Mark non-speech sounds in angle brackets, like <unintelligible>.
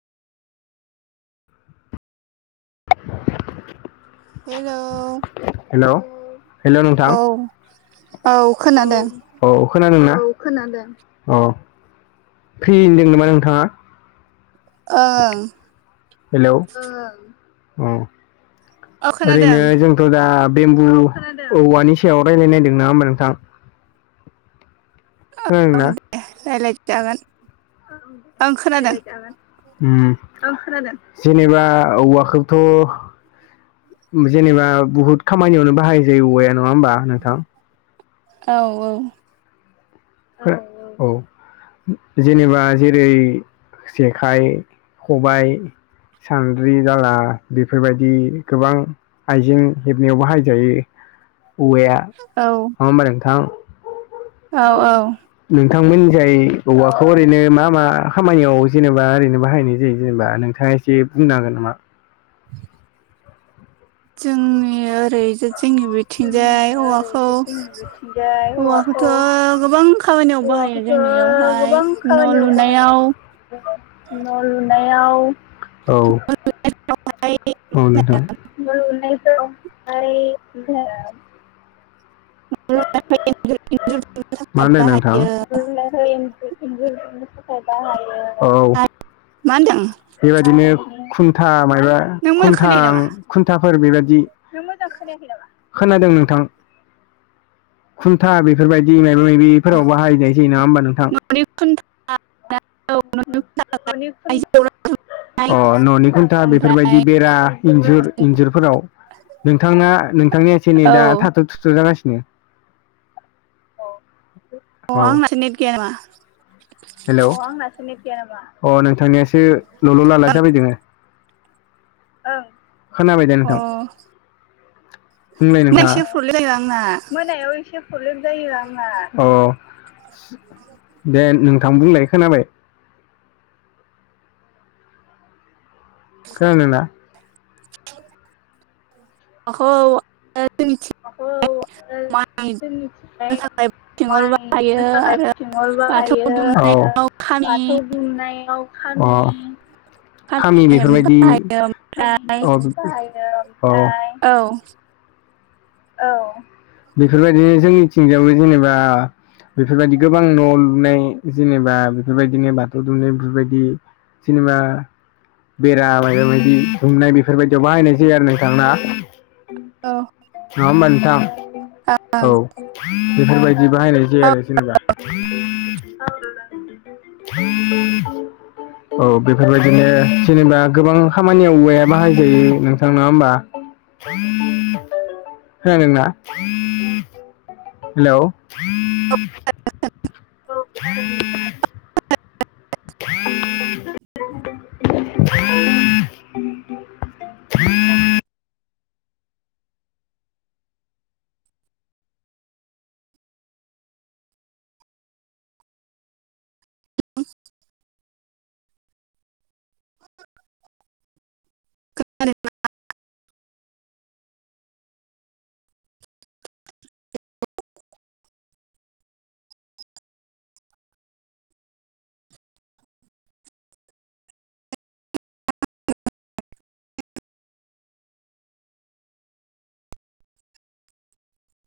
<unintelligible> Hello hello hello नोंथां औ औ औ खोनादोंना खोनादों औ फ्रि होनदों नामा नोंथाङा ओंं हेलौ औ औ खोनादों ओरैनो जों <unintelligible> बेम्बु औवानि सायाव रायज्लायनायदों नङा होमबा नोंथां <unintelligible> <unintelligible> ओं खोनादों जेनेबा औवाखौथ' जेनेबा बुहुद खामानियावनो बाहायजायो औवाया नङा होमबा नोंथां औ औ <unintelligible> औ जेनेबा जेरै जेखाइ खबाइ सानद्रि दाला बेफोरबायदि गोबां आइजें हेबनायावबो हायजायो औवाया औ नङा होमबा नोंथां औ औ नोंथांमोननि जाय औवाखौ ओरैनो मा मा खामानियाव जेनेबा ओरैनो बाहायनाय जायो जेनेबा नोंथाङा <unintelligible> बुंनो हागोन नामा जोंनि ओरै जोंनि बे थिंजाय औवाखौ औवाखौथ' गोबां खामानियाव बाहायो जोंनियावहाय न' लुनायाव न' लुनायाव औ <inaudible> <unintelligible> मा होनदों नोंथां बाहायो <unintelligible> <unintelligible> मा होनदों बेबायदिनो खुन्था माबा नों मोजां खुन्था खोनायो नामा? खुन्थाफोर बेबायदि नों मोजां खोनायाखै नामा खोनादों नोंथां खुन्था बेफोरबायदि माबा माबिफोराव बाहायनाय जायो नङा होमबा नोंथां न'नि खुन्था <unintelligible> अ न'नि खुन्था ओमफ्राय बेफोरबायदि बेरा इन्जुर इन्जुरफोराव नोंथांङा नोंथांनिया एसे औ नेदा थाथ' थुथ' जागासिनो <unintelligible> अ औ आंनासो नेट गैया नामा हेलौ अ नोंथांनियासो ल'ल' लाला जाबायदोङो खोनाबाय दे अ नोंथां बुंलाय नेट एसे नोंथाङा प्रब्लेम जायो आंना मोनायाव एसे प्रब्लेम जायो आंना दे नोंथां बुंनाय खोनाबाय खोनदों ना? औ खौ जों दुमनो मिथिखानाय थाखाय थिंगल माइ बाहायो मोसानाय आरो थगल बाथौ बाहायो दुमनायाव खामि बाथौ दुमनायाव खारि खामि हेबनो बेफोरबायदि बाहायो ओमफ्राय औ औ। औ औ बेफोरबायदिनो जोंनिथिंगायावबो जेनेबा बेफोरबायदि गोबां न' लुनाय जेनेबा बेफोरबायदिनो बाथौ दुमनाय बेफोरबायदि जेननिबा बेरा माबा बायदि सुंनाय बेफोरबायदियाव बाहायनाय जायो आरो नोंथां। औ माबा मोनथाम औ ओं बेफोरबायदि बाहायनाय जायो आरो। औ जेनेबा औ बेफोरबायदिनो जेनेबा गोबां खामानियाव औवाया बाहायजायो नोंथां नङा होमबा? <inaudible> खोनादोंना हेल'? <inaudible> <inaudible> उ <inaudible> <unintelligible>